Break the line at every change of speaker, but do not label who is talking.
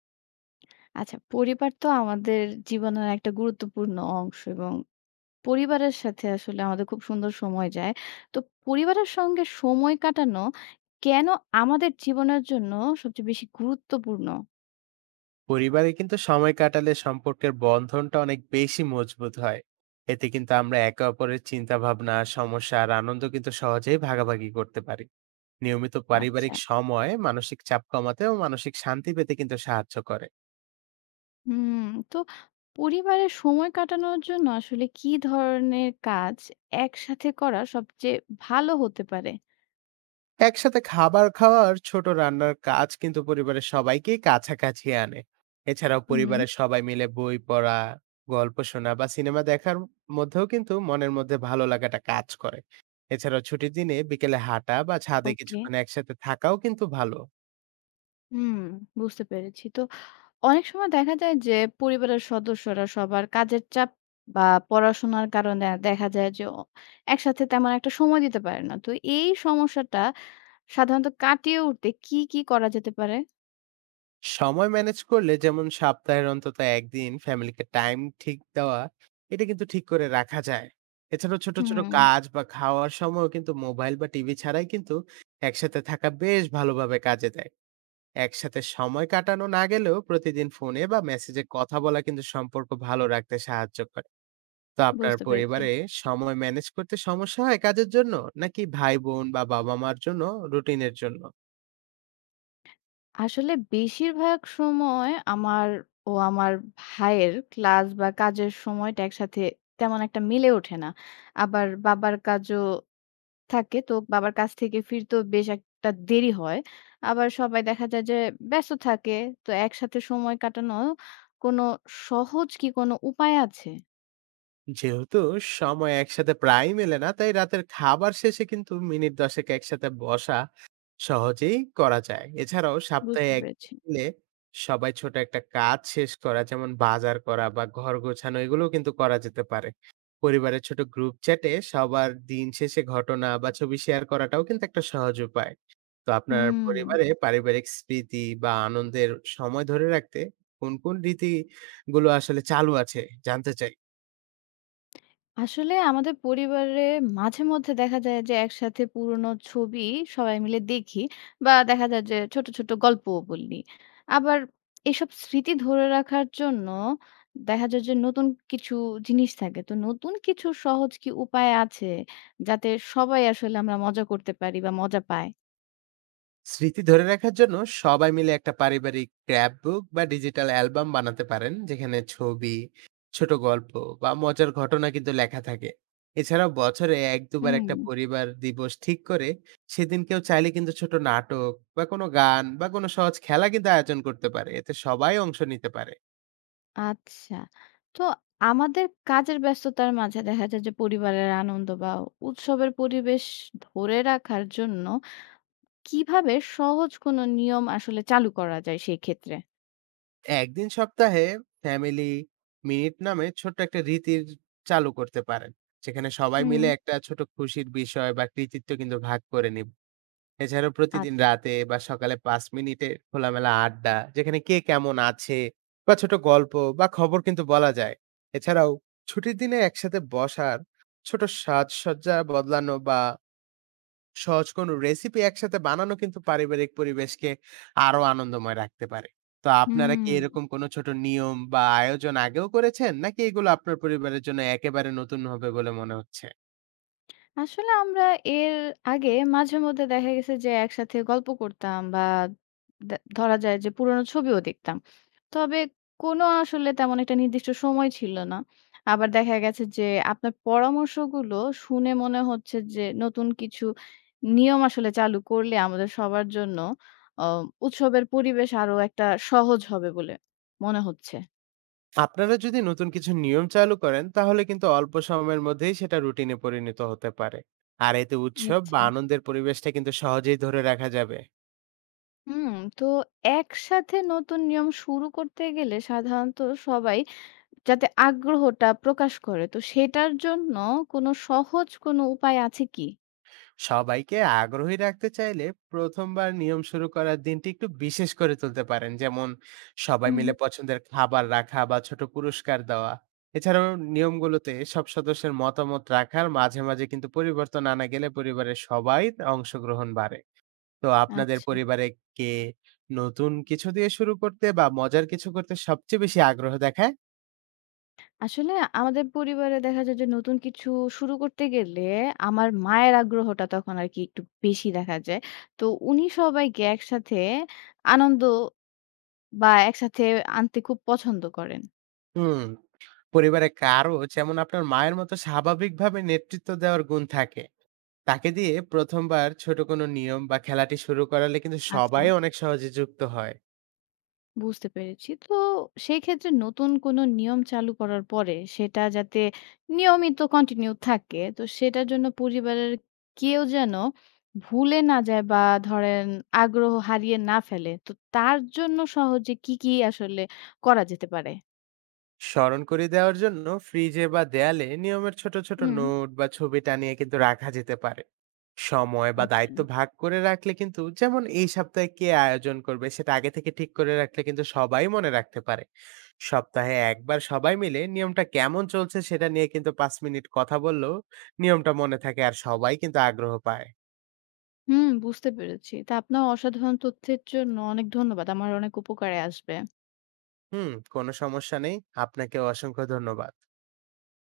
আচ্ছা, পরিবার তো আমাদের জীবনের একটা গুরুত্বপূর্ণ অংশ এবং পরিবারের সাথে আসলে আমাদের খুব সুন্দর সময় যায়। তো পরিবারের সঙ্গে সময় কাটানো কেন আমাদের জীবনের জন্য সবচেয়ে বেশি গুরুত্বপূর্ণ?
পরিবারে কিন্তু সময় কাটালে সম্পর্কের বন্ধনটা অনেক বেশি মজবুত হয়। এতে কিন্তু আমরা একে অপরের চিন্তা ভাবনা সমস্যা আর আনন্দ কিন্তু সহজেই ভাগাভাগি করতে পারি। নিয়মিত
আচ্ছা।
পারিবারিক সময় মানসিক চাপ কমাতে ও মানসিক শান্তি পেতে কিন্তু সাহায্য করে।
হুম। তো পরিবারে সময় কাটানোর জন্য আসলে কি ধরনের কাজ একসাথে করা সবচেয়ে ভালো হতে পারে?
একসাথে খাবার খাওয়ার ছোট রান্নার কাজ কিন্তু পরিবারের সবাইকে কাছাকাছি আনে। এছাড়াও
হুম।
পরিবারের সবাই মিলে বই পড়া, গল্প শোনা বা সিনেমা দেখার মধ্যেও কিন্তু মনের মধ্যে ভালো লাগাটা কাজ করে। এছাড়াও ছুটির দিনে বিকেলে হাঁটা বা ছাদে
ওকে।
কিছুক্ষণ একসাথে থাকাও কিন্তু ভালো।
হুম, বুঝতে পেরেছি। তো অনেক সময় দেখা যায় যে পরিবারের সদস্যরা সবার কাজের চাপ বা পড়াশোনার কারণে দেখা যায় যে একসাথে তেমন একটা সময় দিতে পারে না। তো এই সমস্যাটা সাধারণত কাটিয়ে উঠতে কি কি করা যেতে পারে?
সময় ম্যানেজ করলে, যেমন সপ্তাহের অন্তত একদিন ফ্যামিলিকে টাইম ঠিক দেওয়া, এটা কিন্তু ঠিক করে রাখা যায়। এছাড়াও ছোট ছোট
হুম।
কাজ বা খাওয়ার সময়ও কিন্তু মোবাইল বা টিভি ছাড়াই কিন্তু একসাথে থাকা বেশ ভালোভাবে কাজে দেয়। একসাথে সময় কাটানো না গেলেও প্রতিদিন ফোনে বা মেসেজে কথা বলা কিন্তু সম্পর্ক ভালো রাখতে সাহায্য করে। তো আপনার
বুঝতে পেরেছি।
পরিবারে সময় ম্যানেজ করতে সমস্যা হয় কাজের জন্য, নাকি ভাই বোন বা বাবা মার জন্য, রুটিনের জন্য?
আসলে বেশিরভাগ সময় আমার ও আমার ভাইয়ের ক্লাস বা কাজের সময়টা একসাথে তেমন একটা মিলে ওঠে না। আবার বাবার কাজও থাকে। তো বাবার কাছ থেকে ফিরতেও বেশ একটা দেরি হয়। আবার সবাই দেখা যায় যে ব্যস্ত থাকে। তো একসাথে সময় কাটানো কোনো সহজ কি কোনো উপায় আছে?
যেহেতু সময় একসাথে প্রায় মেলে না, তাই রাতের খাবার শেষে কিন্তু মিনিট দশেক একসাথে বসা সহজেই করা যায়। এছাড়াও সপ্তাহে
বুঝতে পেরেছি।
একদিন মিলে সবাই ছোট একটা কাজ শেষ করা, যেমন বাজার করা বা ঘর গোছানো, এগুলোও কিন্তু করা যেতে পারে। পরিবারের ছোট গ্রুপ চ্যাটে সবার দিন শেষে ঘটনা বা ছবি শেয়ার করাটাও কিন্তু একটা সহজ উপায়। তো আপনার
হুম।
পরিবারে পারিবারিক স্মৃতি বা আনন্দের সময় ধরে রাখতে কোন কোন রীতিগুলো আসলে চালু আছে জানতে চাই।
আসলে আমাদের পরিবারে মাঝে-মধ্যে দেখা যায় যে একসাথে পুরনো ছবি সবাই মিলে দেখি বা দেখা যায় যে ছোট, ছোট গল্পও বলি। আবার এসব স্মৃতি ধরে রাখার জন্য দেখা যায় যে নতুন কিছু জিনিস থাকে। তো নতুন কিছু সহজ কি উপায় আছে যাতে সবাই আসলে আমরা মজা করতে পারি বা মজা পায়?
স্মৃতি ধরে রাখার জন্য সবাই মিলে একটা পারিবারিক স্ক্র্যাপ বুক বা ডিজিটাল অ্যালবাম বানাতে পারেন, যেখানে ছবি, ছোট গল্প বা মজার ঘটনা কিন্তু লেখা থাকে। এছাড়াও বছরে এক দুবার
হুম।
একটা পরিবার দিবস ঠিক করে সেদিন কেউ চাইলে কিন্তু ছোট নাটক বা কোনো গান বা কোনো সহজ খেলা কিন্তু আয়োজন করতে পারে, এতে সবাই অংশ নিতে পারে।
আচ্ছা। তো আমাদের কাজের ব্যস্ততার মাঝে দেখা যায় যে পরিবারের আনন্দ বা উৎসবের পরিবেশ ধরে রাখার জন্য কিভাবে সহজ কোনো নিয়ম আসলে চালু করা যায় সেই ক্ষেত্রে?
একদিন সপ্তাহে ফ্যামিলি মিনিট নামে ছোট্ট একটা রীতির চালু করতে পারেন, যেখানে সবাই
হুম।
মিলে একটা ছোট খুশির বিষয় বা কৃতিত্ব কিন্তু ভাগ করে নিব। এছাড়াও প্রতিদিন
আচ্ছা।
রাতে বা সকালে ৫ মিনিটের খোলামেলা আড্ডা, যেখানে কে কেমন আছে বা ছোট গল্প বা খবর কিন্তু বলা যায়। এছাড়াও ছুটির দিনে একসাথে বসার, ছোট সাজসজ্জা বদলানো বা সহজ কোনো রেসিপি একসাথে বানানো কিন্তু পারিবারিক পরিবেশকে আরো আনন্দময় রাখতে পারে। তো আপনারা কি
হুম।
এরকম কোনো ছোট নিয়ম বা আয়োজন আগেও করেছেন? নাকি এগুলো আপনার পরিবারের জন্য একেবারে নতুন হবে বলে মনে হচ্ছে?
আসলে আমরা এর আগে মাঝেমধ্যে দেখা গেছে যে একসাথে গল্প করতাম বা দে ধরা যায় যে পুরনো ছবিও দেখতাম। তবে কোনো আসলে তেমন একটা নির্দিষ্ট সময় ছিল না। আবার দেখা গেছে যে আপনার পরামর্শগুলো শুনে মনে হচ্ছে যে নতুন কিছু নিয়ম আসলে চালু করলে আমাদের সবার জন্য অ উৎসবের পরিবেশ আরো একটা সহজ হবে বলে মনে হচ্ছে।
আপনারা যদি নতুন কিছু নিয়ম চালু করেন, তাহলে কিন্তু অল্প সময়ের মধ্যেই সেটা রুটিনে পরিণত হতে পারে। আর এতে উৎসব বা
আচ্ছা।
আনন্দের পরিবেশটা কিন্তু সহজেই ধরে রাখা যাবে।
হুম, তো একসাথে নতুন নিয়ম শুরু করতে গেলে সাধারণত সবাই যাতে আগ্রহটা প্রকাশ করে। তো সেটার জন্য কোনো সহজ কোনো উপায় আছে কি?
সবাইকে আগ্রহী রাখতে চাইলে প্রথমবার নিয়ম শুরু করার দিনটি একটু বিশেষ করে তুলতে পারেন, যেমন সবাই
হুম।
মিলে পছন্দের খাবার রাখা বা ছোট পুরস্কার দেওয়া। এছাড়াও নিয়মগুলোতে সব সদস্যের মতামত রাখার মাঝে মাঝে কিন্তু পরিবর্তন আনা গেলে পরিবারের সবাই অংশগ্রহণ বাড়ে। তো আপনাদের
আচ্ছা।
পরিবারে কে নতুন কিছু দিয়ে শুরু করতে বা মজার কিছু করতে সবচেয়ে বেশি আগ্রহ দেখায়?
আসলে আমাদের পরিবারে দেখা যায় যে নতুন কিছু শুরু করতে গেলে আমার মায়ের আগ্রহটা তখন আরকি একটু বেশি দেখা যায়। তো উনি সবাইকে একসাথে আনন্দ বা একসাথে আনতে খুব পছন্দ করেন।
হুম, পরিবারে কারো যেমন আপনার মায়ের মতো স্বাভাবিকভাবে নেতৃত্ব দেওয়ার গুণ থাকে। তাকে দিয়ে ১ম বার ছোট কোনো নিয়ম বা খেলাটি শুরু করালে কিন্তু
আচ্ছা।
সবাই অনেক সহজে যুক্ত হয়।
বুঝতে পেরেছি। তো সেই ক্ষেত্রে নতুন কোনো নিয়ম চালু করার পরে সেটা যাতে নিয়মিত কন্টিনিউ থাকে তো সেটার জন্য পরিবারের কেউ যেন ভুলে না যায় বা ধরেন আগ্রহ হারিয়ে না ফেলে। তো তার জন্য সহজে কি, কি আসলে করা যেতে পারে?
স্মরণ করিয়ে দেওয়ার জন্য ফ্রিজে বা দেয়ালে নিয়মের ছোট ছোট
হুম।
নোট বা ছবি টানিয়ে কিন্তু রাখা যেতে পারে। সময় বা
আচ্ছা।
দায়িত্ব ভাগ করে রাখলে কিন্তু, যেমন এই সপ্তাহে কে আয়োজন করবে সেটা আগে থেকে ঠিক করে রাখলে, কিন্তু সবাই মনে রাখতে পারে। সপ্তাহে একবার সবাই মিলে নিয়মটা কেমন চলছে সেটা নিয়ে কিন্তু ৫ মিনিট কথা বললেও নিয়মটা মনে থাকে আর সবাই কিন্তু আগ্রহ পায়।
হুম, বুঝতে পেরেছি। তা আপনার অসাধারণ তথ্যের জন্য অনেক ধন্যবাদ। আমার অনেক উপকারে আসবে।
হুম, কোনো সমস্যা নেই, আপনাকে অসংখ্য ধন্যবাদ।